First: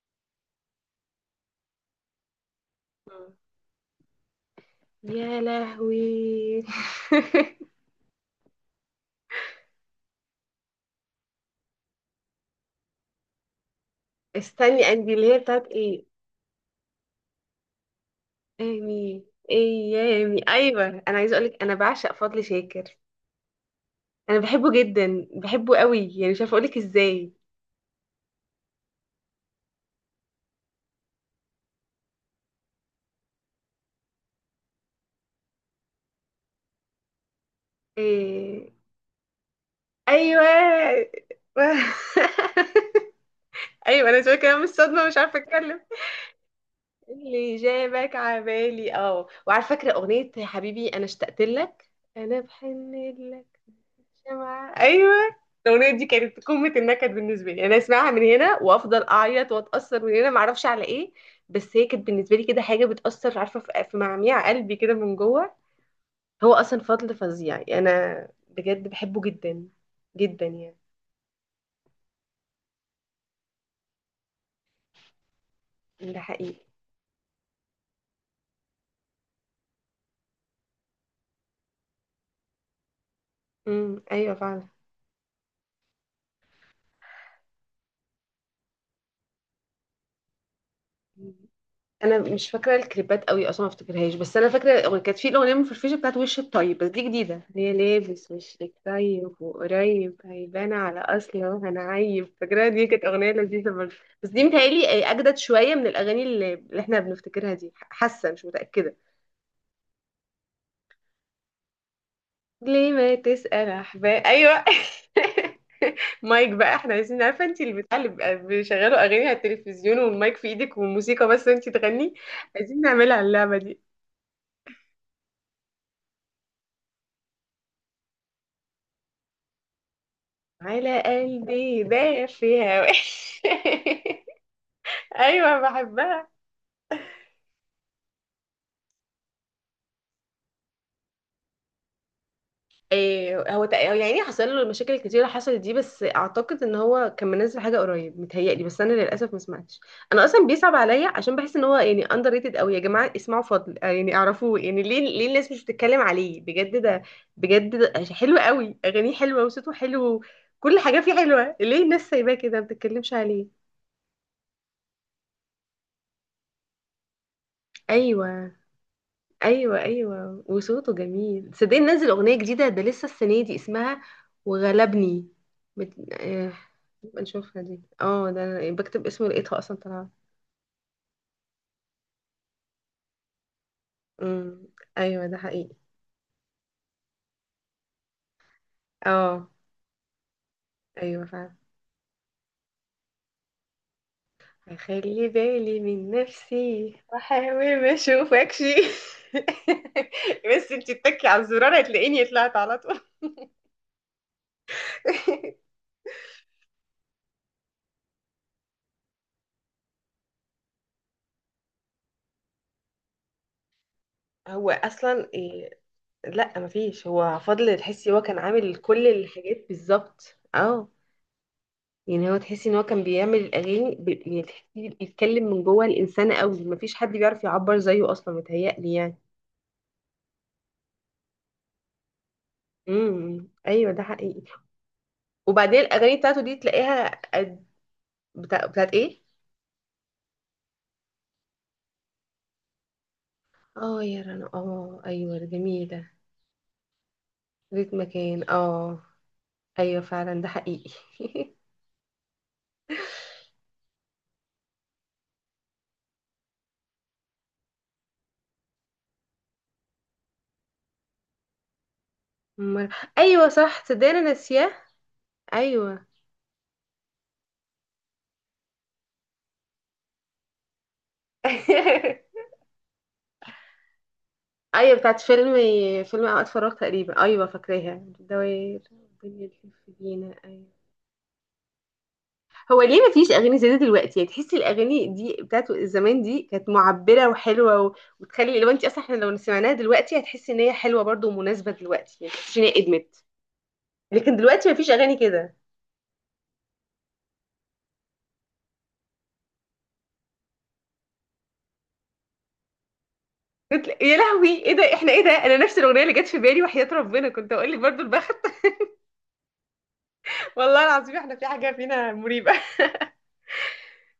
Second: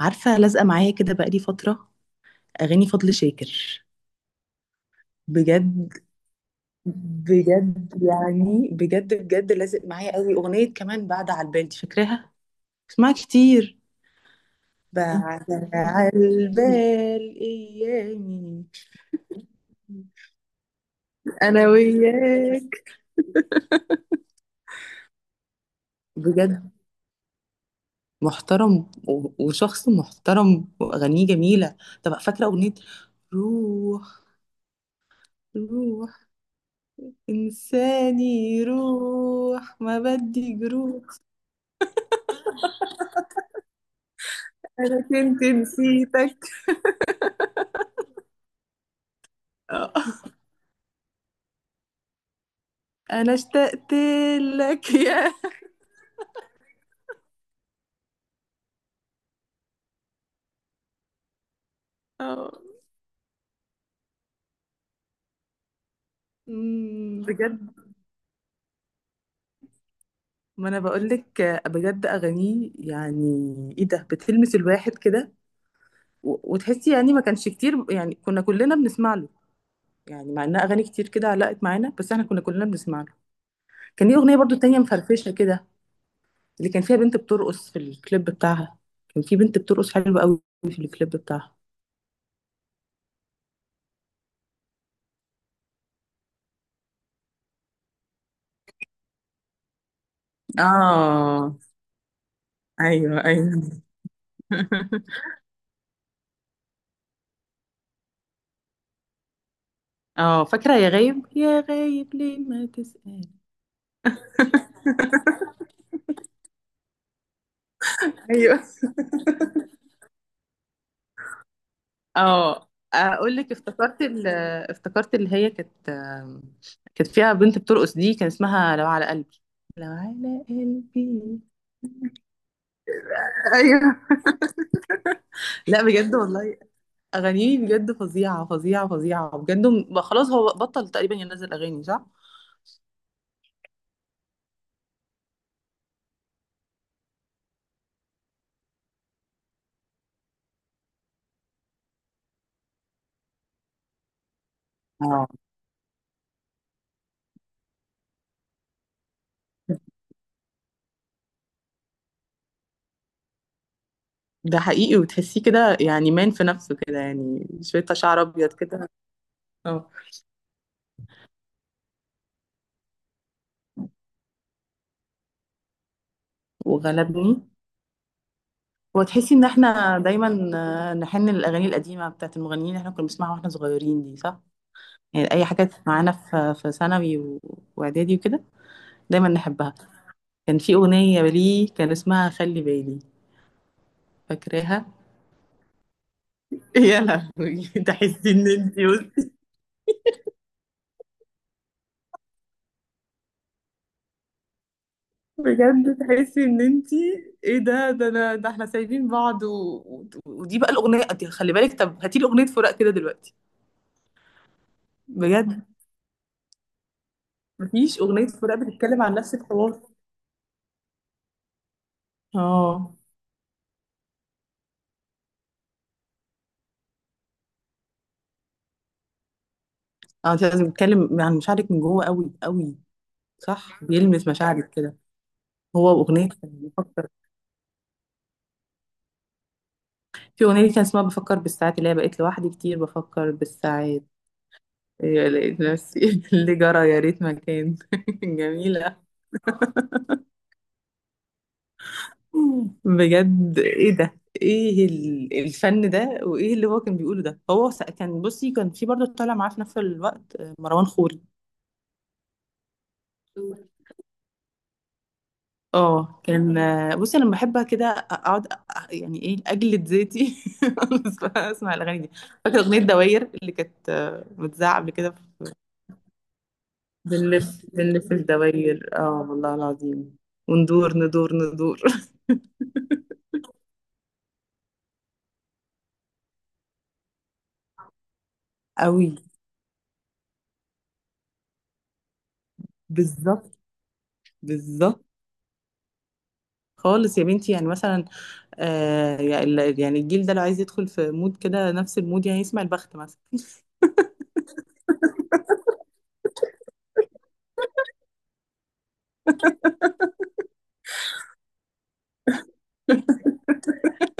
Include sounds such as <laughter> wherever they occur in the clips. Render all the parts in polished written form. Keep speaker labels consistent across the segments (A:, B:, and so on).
A: عارفة، لازقة معايا كده بقالي فترة. أغاني فضل
B: مم.
A: شاكر.
B: يا
A: بجد
B: لهوي. <laughs>
A: بجد، يعني بجد بجد لازق معايا قوي. أغنية كمان بعد على البال، دي فاكراها؟ اسمعها كتير.
B: استني اندي اللي هي بتاعت
A: بعد
B: ايه؟
A: على البال أيامي.
B: ايامي، ايامي، ايوه، انا عايزه اقولك
A: أنا
B: انا بعشق فضل شاكر.
A: وياك.
B: انا بحبه جدا، بحبه قوي، يعني مش عارفه
A: بجد.
B: اقولك ازاي.
A: محترم وشخص محترم وأغانيه جميلة. طب فاكرة أغنية روح؟ روح إنساني
B: إيه...
A: روح ما
B: ايوه.
A: بدي جروح.
B: <laughs> ايوه، انا شويه كلام
A: أنا
B: الصدمه مش عارفه
A: كنت
B: اتكلم.
A: نسيتك.
B: اللي جابك عبالي، اه، وعلى فكره
A: آه.
B: اغنيه يا حبيبي انا اشتقت لك، انا بحن،
A: انا اشتقت
B: شمعة،
A: لك
B: ايوه.
A: يا.
B: الاغنيه دي كانت قمه النكد بالنسبه لي، انا اسمعها من هنا وافضل اعيط واتاثر من هنا، ما اعرفش على ايه، بس هي كانت بالنسبه لي
A: آه.
B: كده حاجه بتاثر، عارفه، في معميع قلبي كده من جوه. هو اصلا فضل
A: مم،
B: فظيع،
A: بجد.
B: يعني انا بجد بحبه جدا جدا
A: ما
B: يعني.
A: انا بقول لك. بجد اغانيه يعني ايه ده، بتلمس الواحد كده.
B: ده
A: و-
B: حقيقي.
A: وتحسي يعني ما كانش كتير، يعني كنا كلنا بنسمع له. يعني مع انها اغاني كتير كده علقت معانا، بس احنا كنا كلنا بنسمع له.
B: امم،
A: كان ليه
B: ايوه
A: اغنيه برضو
B: فعلا.
A: تانية مفرفشه كده، اللي كان فيها بنت بترقص في الكليب بتاعها. كان في بنت بترقص حلوه قوي في الكليب بتاعها.
B: انا مش فاكره الكليبات قوي اصلا، ما افتكرهاش، بس انا فاكره كانت في الاغنيه المفرفشه بتاعت وش الطيب، بس دي جديده اللي هي لابس وشك طيب وقريب هيبان على اصله
A: اه.
B: هنعيب. فاكره دي كانت
A: ايوه
B: اغنيه
A: ايوه.
B: لذيذه برضه، بس دي متهيألي
A: <laughs>
B: اجدد شويه من الاغاني اللي احنا بنفتكرها دي، حاسه مش متاكده.
A: اه، فاكرة يا غايب يا غايب ليه ما
B: ليه ما
A: تسأل؟
B: تسال احباب، ايوه.
A: <laughs>
B: <laughs> مايك بقى، احنا عايزين، عارفه انت اللي بتاع اللي بيبقى
A: ايوه.
B: بيشغلوا اغاني على التلفزيون والمايك في ايدك والموسيقى بس انت تغني،
A: اه،
B: عايزين نعملها
A: اقول لك،
B: اللعبه دي.
A: افتكرت افتكرت اللي هي كانت، كانت فيها بنت بترقص دي، كان اسمها لو على قلبي. لو على
B: على
A: قلبي.
B: قلبي دافية. <laughs>
A: ايوه.
B: ايوه،
A: لا بجد
B: بحبها.
A: والله اغانيه بجد فظيعه فظيعه فظيعه، بجد خلاص، هو بطل تقريبا ينزل اغاني، صح.
B: هو يعني حصل له مشاكل كتيرة حصلت دي، بس اعتقد ان هو كان منزل حاجة قريب متهيألي، بس انا للاسف ما سمعتش. انا اصلا بيصعب عليا عشان بحس ان هو يعني اندر ريتد قوي. يا جماعة اسمعوا فضل، آه، يعني اعرفوه، يعني ليه، ليه
A: اه
B: الناس مش بتتكلم عليه؟ بجد ده بجد، ده حلو قوي، اغانيه حلوة وصوته حلو. كل حاجة فيه حلوة، ليه الناس سايباه كده ما بتتكلمش عليه؟
A: ده حقيقي. وتحسيه كده، يعني مان في نفسه كده، يعني شويه شعر ابيض
B: ايوه،
A: كده.
B: ايوه
A: اه.
B: ايوه، وصوته جميل، صدقني نزل اغنيه جديده ده لسه السنه دي، اسمها وغلبني. بت... آه... نبقى
A: وغلبني.
B: نشوفها دي، اه، ده أنا بكتب اسمه
A: وتحسي ان
B: لقيتها اصلا
A: احنا
B: طالعه.
A: دايما آه، نحن للاغاني القديمه بتاعت المغنيين اللي احنا كنا بنسمعها واحنا صغيرين دي، صح.
B: امم، ايوه
A: يعني
B: ده
A: اي حاجات
B: حقيقي.
A: معانا في ثانوي واعدادي وكده. دايما
B: اه.
A: نحبها. كان في اغنيه
B: ايوه فعلا.
A: ليه كان اسمها خلي بالي، فاكراها؟
B: هخلي بالي من
A: <laughs>
B: نفسي
A: يا لهوي،
B: واحاول ما
A: تحسي ان
B: اشوفكش.
A: انتي، بصي.
B: <laughs> بس انتي تتكي على الزرار هتلاقيني طلعت على طول. <laughs>
A: بجد تحسي ان انتي ايه ده، ده انا، ده احنا سايبين بعض ودي بقى الاغنيه دي خلي بالك. طب هاتي لي اغنيه فراق كده دلوقتي،
B: هو اصلا
A: بجد.
B: إيه؟ لا مفيش، هو فضل
A: مفيش
B: تحسي هو
A: اغنيه
B: كان
A: فراق
B: عامل
A: بتتكلم
B: كل
A: عن نفس
B: الحاجات
A: الحوار.
B: بالظبط، اه. يعني هو تحسي ان هو
A: اه.
B: كان بيعمل الاغاني. يعني تحسي بيتكلم من جوه الانسان قوي، مفيش حد بيعرف يعبر زيه اصلا متهيألي يعني.
A: اه، انت لازم تتكلم عن مشاعرك من جوه قوي قوي.
B: امم،
A: صح،
B: ايوه ده
A: بيلمس
B: حقيقي.
A: مشاعرك كده.
B: وبعدين
A: هو
B: الاغاني
A: اغنيه
B: بتاعته
A: كان
B: دي
A: بفكر،
B: تلاقيها. قد- بتاعت ايه؟
A: في اغنيه لي كان اسمها بفكر بالساعات، اللي هي بقيت لوحدي كتير بفكر
B: اه
A: بالساعات.
B: يا رنا، اه
A: إيه،
B: ايوه ده
A: لقيت
B: جميل
A: نفسي
B: ده.
A: <laughs> اللي جرى يا ريت ما كان
B: ليك
A: <laughs>
B: مكان، اه.
A: جميله.
B: ايوه فعلا ده حقيقي. <laughs>
A: بجد ايه ده، ايه الفن ده، وايه اللي هو كان بيقوله ده. هو كان بصي، كان في برضه طالع معاه في نفس الوقت آه، مروان خوري.
B: أمال- ايوه صح، تصدقني انا ناسياه. ايوه.
A: اه. كان بصي انا لما بحبها كده اقعد يعني ايه، اجلد ذاتي. <laughs> اسمع الاغاني دي.
B: <laughs>
A: فاكره اغنيه دواير اللي كانت متذاعه قبل
B: ايوه،
A: كده.
B: بتاعت فيلم، فيلم اوقات فراغ تقريبا، ايوه
A: بنلف
B: فاكراها،
A: بنلف
B: الدوائر
A: الدواير، اه
B: الدنيا
A: والله
B: تلف
A: العظيم.
B: بينا، ايوه.
A: وندور ندور ندور. <laughs>
B: هو ليه ما فيش اغاني زي دي دلوقتي؟ يعني تحسي الاغاني دي بتاعت زمان دي كانت معبره وحلوه و وتخلي لو انت اصلا
A: قوي.
B: احنا لو سمعناها دلوقتي هتحسي ان هي حلوه برضو ومناسبه دلوقتي، يعني تحسي ان هي ادمت.
A: بالظبط.
B: لكن دلوقتي ما فيش
A: بالظبط
B: اغاني كده.
A: خالص يا بنتي، يعني مثلا آه، يعني الجيل ده لو عايز يدخل في مود كده نفس المود، يعني يسمع البخت مثلا.
B: يا لهوي، ايه ده؟ احنا ايه ده؟ انا نفس الاغنيه اللي جت في بالي، وحياه ربنا كنت اقول لك برضو البخت. <laughs> والله العظيم احنا في حاجه فينا مريبه. <laughs>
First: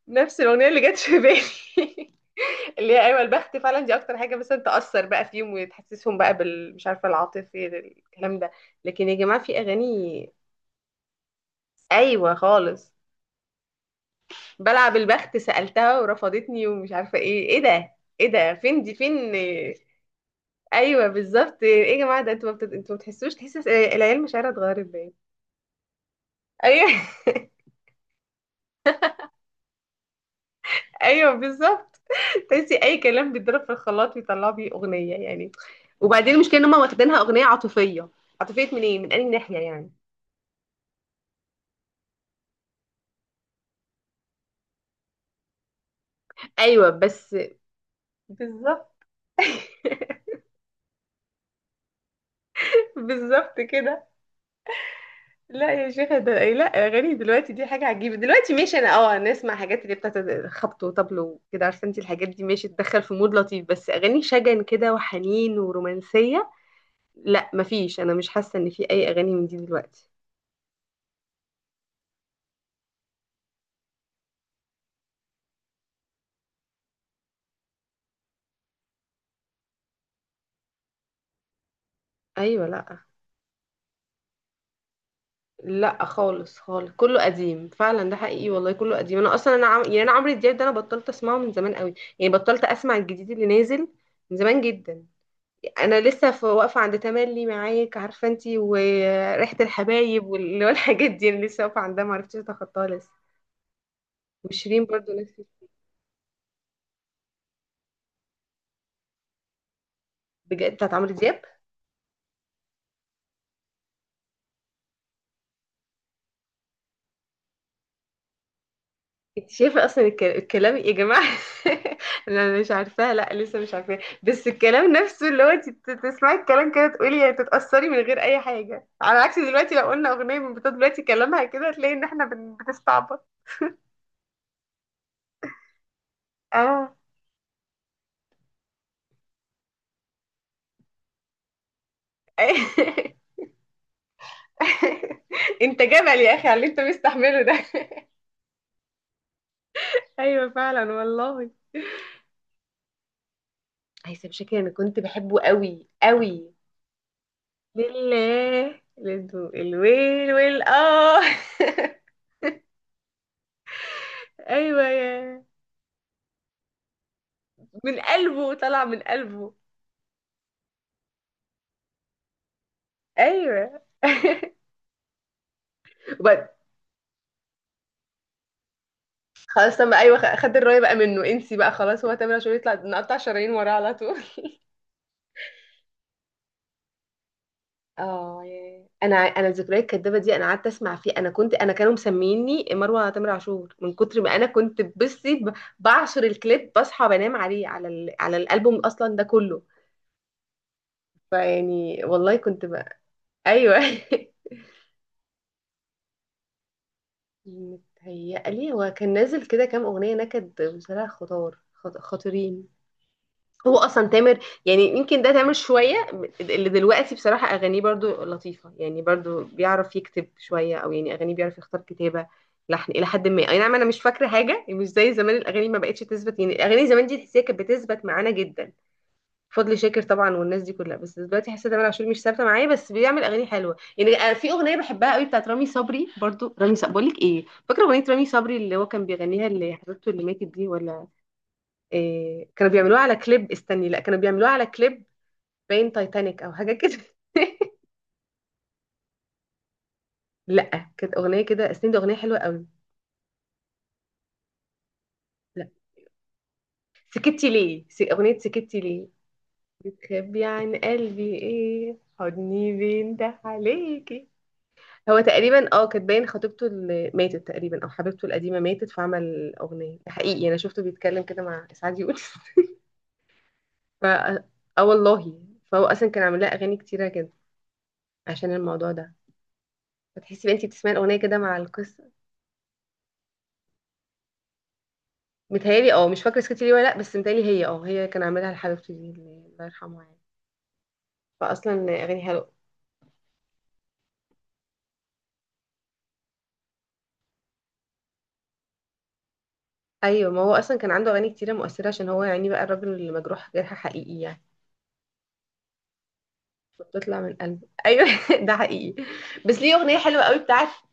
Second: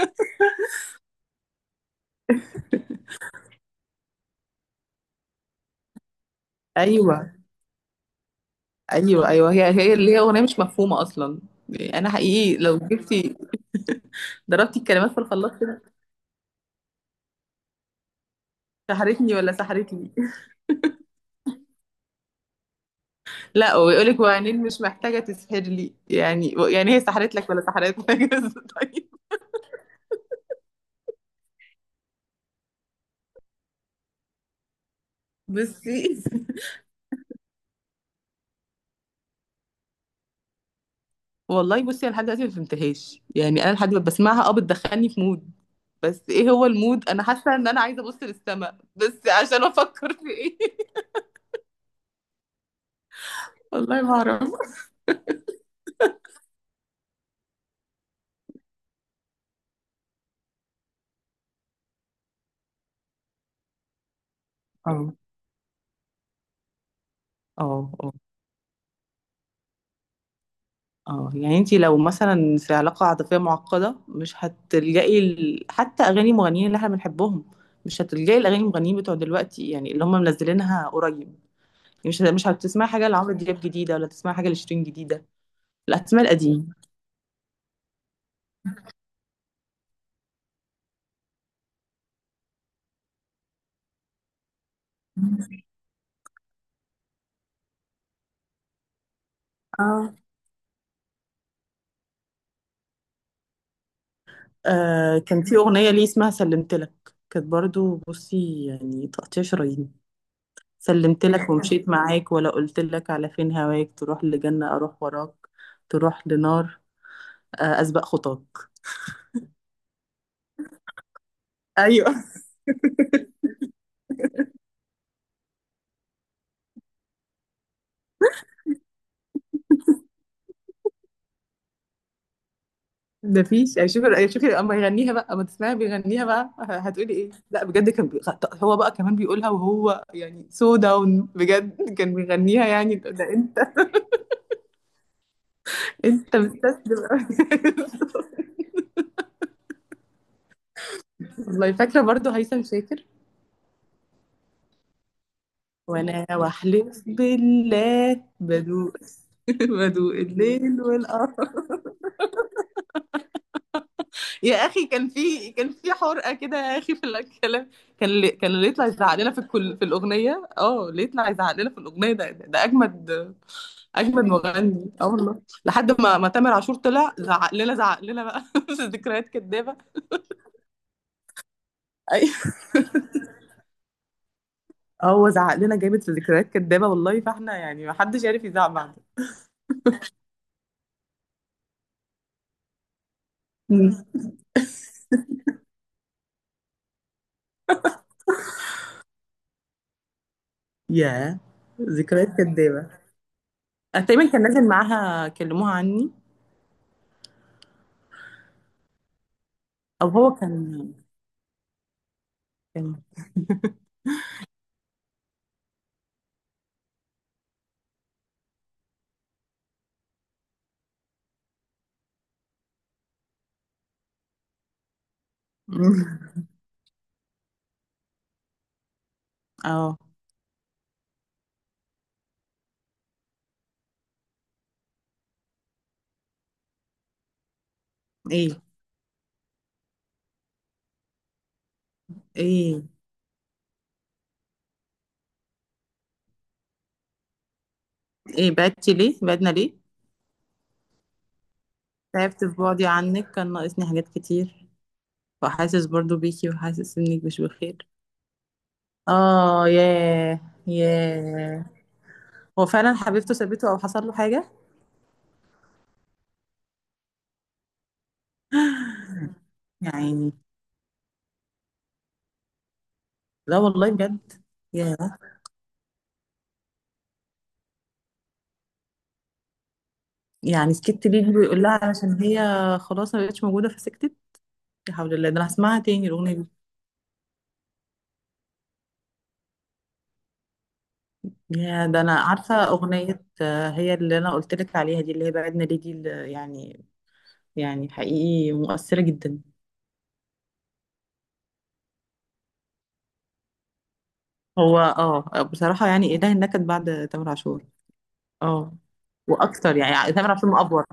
B: نفس الاغنيه اللي جت في بالي. <laughs> اللي هي ايوه، البخت فعلا، دي اكتر حاجه مثلا تاثر بقى فيهم وتحسسهم بقى بال، مش عارفه،
A: ايوه
B: العاطفه الكلام ده. لكن يا
A: ايوه
B: جماعه
A: ايوه.
B: في
A: هي اللي هي
B: اغاني،
A: اغنيه مش مفهومه اصلا، يعني انا
B: ايوه
A: حقيقي لو
B: خالص.
A: جبتي <laughs> ضربتي
B: بلعب
A: الكلمات في
B: البخت،
A: الخلاط كده.
B: سألتها ورفضتني ومش عارفة ايه، ايه ده، ايه ده؟ فين دي فين؟
A: سحرتني ولا سحرتني. <laughs>
B: ايوه بالظبط. ايه يا جماعة، ده انتوا ما بتت- انتوا ما بتحسوش تحس
A: لا، ويقولك
B: العيال مشاعرها
A: وعينين مش
B: اتغيرت؟ باين.
A: محتاجة تسحر لي، يعني هي
B: ايوه.
A: سحرت لك ولا
B: <laughs>
A: سحرت لك. <laughs> طيب.
B: ايوه بالظبط. تحسي اي كلام بيتضرب في الخلاط بيطلعوا بيه اغنية يعني.
A: بصي،
B: وبعدين المشكلة ان هم واخدينها اغنية عاطفية، عاطفية من ايه، من انهي ناحية يعني؟
A: والله بصي، انا لحد دلوقتي ما فهمتهاش، يعني انا لحد ما بسمعها اه بتدخلني في مود، بس ايه هو
B: ايوه
A: المود؟ انا
B: بس.
A: حاسه ان انا عايزه ابص للسما
B: بالظبط.
A: بس عشان افكر في
B: <laughs>
A: ايه؟ <laughs>
B: بالظبط
A: والله
B: كده.
A: ما اعرف.
B: لا يا شيخة ده إيه؟ لا اغاني دلوقتي دي حاجه عجيبه دلوقتي، ماشي، انا اه انا اسمع حاجات اللي بتاعت خبط وطبل وكده، عارفه انت الحاجات دي ماشي، تدخل في مود لطيف، بس اغاني شجن كده
A: <laughs>
B: وحنين ورومانسيه، لا
A: اه
B: مفيش،
A: اه
B: انا مش حاسه ان في اي اغاني من دي دلوقتي.
A: اه. يعني انتي لو مثلا في علاقة عاطفية معقدة، مش هتلجئي حتى اغاني مغنيين اللي احنا بنحبهم، مش هتلجئي الاغاني المغنيين بتوع دلوقتي، يعني اللي هم منزلينها قريب. يعني مش
B: ايوه،
A: هتسمعي
B: لا.
A: حاجة لعمرو دياب جديدة، ولا تسمعي حاجة لشيرين جديدة. لا،
B: لا
A: هتسمعي
B: خالص،
A: القديم.
B: خالص كله قديم فعلا، ده حقيقي والله كله قديم. انا اصلا يعني انا عمرو دياب ده انا بطلت اسمعه من زمان قوي، يعني بطلت اسمع الجديد اللي نازل من زمان جدا. انا لسه في واقفه عند تملي معاك، عارفه انتي، وريحه
A: اه.
B: الحبايب <laughs> والحاجات دي، انا لسه واقفه عندها ما عرفتش اتخطاها لسه. وشيرين برضو
A: آه كان
B: نفسي.
A: في اغنية ليه اسمها سلمتلك، كانت برضو بصي يعني تقطيع شرايين.
B: بجد بتاعت عمرو دياب.
A: سلمتلك ومشيت معاك، ولا قلتلك على فين هواك؟ تروح لجنة اروح وراك، تروح لنار آه اسبق خطاك.
B: انت شايفه اصلا الكلام إيه يا جماعه؟
A: ايوه.
B: <laughs> انا مش عارفاها، لا لسه مش عارفاها، بس الكلام نفسه اللي هو انت تسمعي الكلام كده تقولي، يعني تتاثري من غير اي حاجه، على عكس دلوقتي لو قلنا اغنيه من بتوع دلوقتي كلامها كده هتلاقي ان احنا بنستعبط.
A: ده فيش، يعني شوفي، يعني شوفي اما يغنيها بقى، اما تسمعي بيغنيها بقى
B: اه.
A: هتقولي ايه. لا بجد، كان هو بقى كمان بيقولها، وهو يعني سو داون بجد كان بيغنيها، يعني ده
B: <laughs>
A: ده انت.
B: انت جبل يا
A: انت
B: اخي على اللي انت
A: مستسلم أوي.
B: مستحمله ده.
A: <laughs>
B: ايوه فعلا والله.
A: والله، فاكره برضو هيثم شاكر.
B: هيثم شاكر انا كنت بحبه قوي
A: وانا
B: قوي.
A: واحلف بالله
B: لله
A: بدوق.
B: للدو
A: <laughs> بدوق
B: الويل ويل،
A: الليل
B: اه. <laughs>
A: والقمر. يا
B: ايوه
A: اخي كان
B: يا.
A: في كان في حرقه كده، يا اخي في الكلام.
B: من
A: كان
B: قلبه
A: اللي
B: طلع،
A: يطلع
B: من
A: يزعق لنا في
B: قلبه.
A: الكل في الاغنيه، اه اللي يطلع يزعق لنا في الاغنيه ده، ده ده اجمد
B: ايوه.
A: اجمد
B: <laughs>
A: مغني، اه والله، لحد ما
B: وبعد،
A: تامر عاشور طلع زعق لنا، زعق لنا بقى <laughs> في ذكريات كدابه.
B: خلاص تم، ايوه، خد الرايه بقى منه، انسي بقى خلاص، هو تامر
A: ايوه.
B: عاشور يطلع نقطع شرايين وراه على طول.
A: اه، هو زعق لنا جامد في ذكريات كدابه، والله فاحنا يعني ما حدش
B: اه
A: عارف يزعق
B: ياه.
A: بعد.
B: انا الذكريات الكدابه دي انا قعدت اسمع فيه، انا كنت، انا كانوا مسميني مروه تامر عاشور من كتر ما انا كنت بصي بعشر الكليب، بصحى بنام عليه على على الالبوم اصلا ده كله،
A: يا
B: فيعني والله
A: ذكريات
B: كنت
A: كدابه،
B: بقى. ايوه. <laughs>
A: أنا تقريبا كان نازل معاها. كلموها عني.
B: متهيألي هو كان نازل كده كام
A: او
B: اغنيه
A: هو كان
B: نكد بصراحه، خطار خطيرين.
A: كان
B: هو اصلا تامر، يعني يمكن ده تامر شويه اللي دلوقتي بصراحه اغانيه برضو لطيفه، يعني برضو بيعرف يكتب شويه او يعني اغانيه بيعرف يختار كتابه، لحن الى حد ما، اي نعم، انا مش فاكره حاجه مش زي زمان، الاغاني ما بقتش تثبت
A: <laughs>
B: يعني، الاغاني زمان دي تحسيها كانت بتثبت معانا جدا، فضل
A: اه.
B: شاكر طبعا والناس دي كلها، بس دلوقتي حاسه تامر عاشور مش ثابته معايا، بس بيعمل اغاني حلوه يعني. أنا في اغنيه بحبها قوي بتاعت رامي صبري، برضو رامي صبري، بقول لك ايه، فاكره اغنيه رامي صبري
A: ايه
B: اللي هو كان بيغنيها اللي حبيبته اللي ماتت دي ولا إيه؟ كانوا
A: ايه؟
B: بيعملوها على كليب، استني، لا كانوا بيعملوها على كليب، باين تايتانيك او حاجه كده. <laughs>
A: ايه بعدتي ليه، بعدنا ليه؟
B: لا كانت اغنيه كده، استني، دي اغنيه حلوه
A: تعبت في
B: قوي.
A: بعدي عنك، كان ناقصني حاجات كتير،
B: لا،
A: وحاسس برضو بيكي وحاسس انك مش
B: سكتي ليه،
A: بخير.
B: اغنيه سكتي ليه.
A: اه ياه.
B: بتخبي عن قلبي
A: ياه.
B: ايه،
A: هو
B: حضني
A: فعلا
B: بين
A: حبيبته
B: ده
A: سابته او حصل له
B: عليكي.
A: حاجة؟
B: هو تقريبا اه كانت باين خطيبته اللي ماتت تقريبا، او حبيبته القديمه ماتت،
A: <gasps>
B: فعمل
A: <sighs>
B: اغنيه، ده
A: يعني.
B: حقيقي انا شفته بيتكلم كده مع اسعاد يونس.
A: لا والله
B: <laughs> ف،
A: بجد.
B: اه
A: ياه.
B: والله. فهو اصلا كان عامل لها اغاني كتيره كده عشان الموضوع ده، فتحسي بقى انتي
A: يعني
B: بتسمعي
A: سكت
B: الاغنيه
A: ليه اللي
B: كده مع
A: بيقول لها؟
B: القصه.
A: علشان هي خلاص ما بقتش موجودة فسكتت. لا حول الله، ده انا هسمعها
B: متهيألي، اه
A: تاني
B: مش
A: الأغنية
B: فاكرة
A: دي.
B: سكتي ليه ولا لأ، بس متهيألي هي، اه هي كان عاملها لحبيبته دي اللي الله يرحمها يعني، فأصلا
A: يا ده، انا
B: أغاني حلوة.
A: عارفة أغنية آه، هي اللي انا قلت لك عليها دي، اللي هي بعدنا ليه دي اللي يعني. يعني حقيقي مؤثرة جدا.
B: أيوة ما هو أصلا كان عنده أغاني كتيرة مؤثرة عشان هو يعني بقى الراجل اللي مجروح جرح حقيقي يعني،
A: هو اه بصراحة يعني إله النكد بعد
B: بتطلع
A: تامر
B: من قلبه.
A: عاشور.
B: أيوة. <laughs> ده
A: اه.
B: حقيقي. بس ليه
A: وأكتر،
B: أغنية
A: يعني
B: حلوة
A: تامر
B: قوي
A: عاشور
B: بتاعت،
A: مأفور.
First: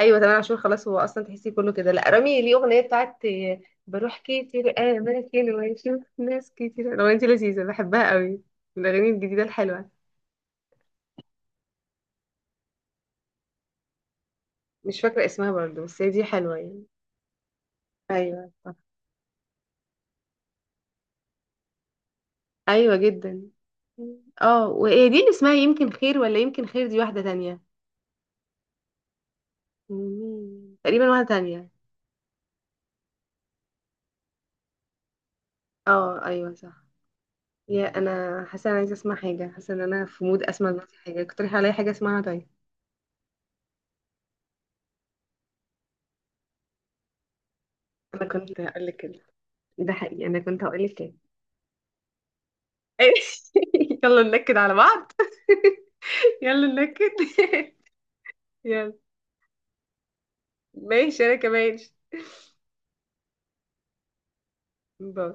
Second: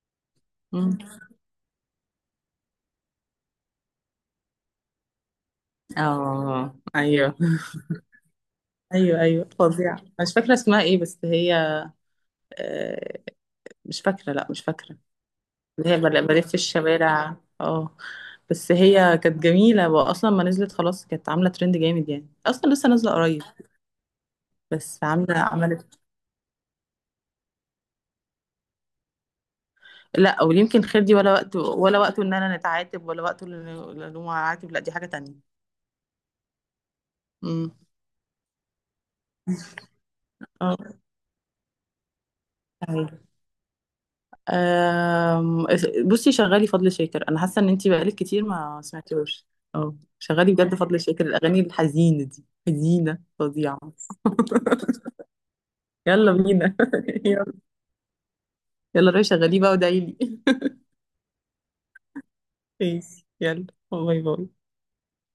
B: أيوة تمام، عاشور خلاص، هو
A: مم.
B: أصلا تحسي كله كده، لأ رامي ليه أغنية بتاعت، آه، بروح كتير أماكن وأشوف ناس
A: اه
B: كتير، الأغنية دي
A: أيوه.
B: لذيذة بحبها قوي، من الأغاني
A: أيوه
B: الجديدة
A: أيوه
B: الحلوة.
A: فظيع. مش فاكرة اسمها إيه بس هي آه، مش فاكرة، لا مش فاكرة.
B: مش فاكرة اسمها برضه،
A: اللي هي
B: بس هي دي
A: بلف في
B: حلوة يعني.
A: الشوارع. اه. بس
B: أيوة،
A: هي كانت جميلة وأصلا ما نزلت خلاص، كانت عاملة ترند جامد يعني، أصلا لسه
B: ايوه
A: نازلة قريب.
B: جدا. اه
A: بس
B: وايه دي اللي
A: عاملة
B: اسمها يمكن
A: عملت.
B: خير، ولا يمكن خير دي واحدة تانية.
A: لا، ولا
B: مم.
A: يمكن خير
B: تقريبا
A: دي،
B: واحدة
A: ولا وقت،
B: تانية.
A: ولا وقته إن أنا نتعاتب، ولا وقته إن إن هو عاتب. لا دي حاجة تانية.
B: اه ايوه صح.
A: امم.
B: يا انا حاسة انا عايزة اسمع حاجة، حاسة ان انا في مود اسمع دلوقتي حاجة، اقترحي عليا حاجة اسمعها طيب.
A: اه. أم، بصي شغالي فضل شاكر، انا حاسه ان انتي بقالك
B: انا
A: كتير
B: كنت
A: ما
B: هقول لك كده.
A: سمعتيهوش.
B: ده
A: اه،
B: حقيقي، انا
A: شغالي
B: كنت
A: بجد
B: هقول لك
A: فضل
B: كده.
A: شاكر، الاغاني الحزينه دي حزينه
B: <laughs>
A: فظيعه.
B: يلا ننكد على بعض.
A: يلا
B: <laughs> يلا
A: بينا.
B: ننكد.
A: <laughs> يلا.
B: <laughs> يلا.
A: يلا روحي شغليه بقى ودعيلي. <laughs>
B: ماشي انا كمان.
A: ماشي، يلا باي باي.
B: باي.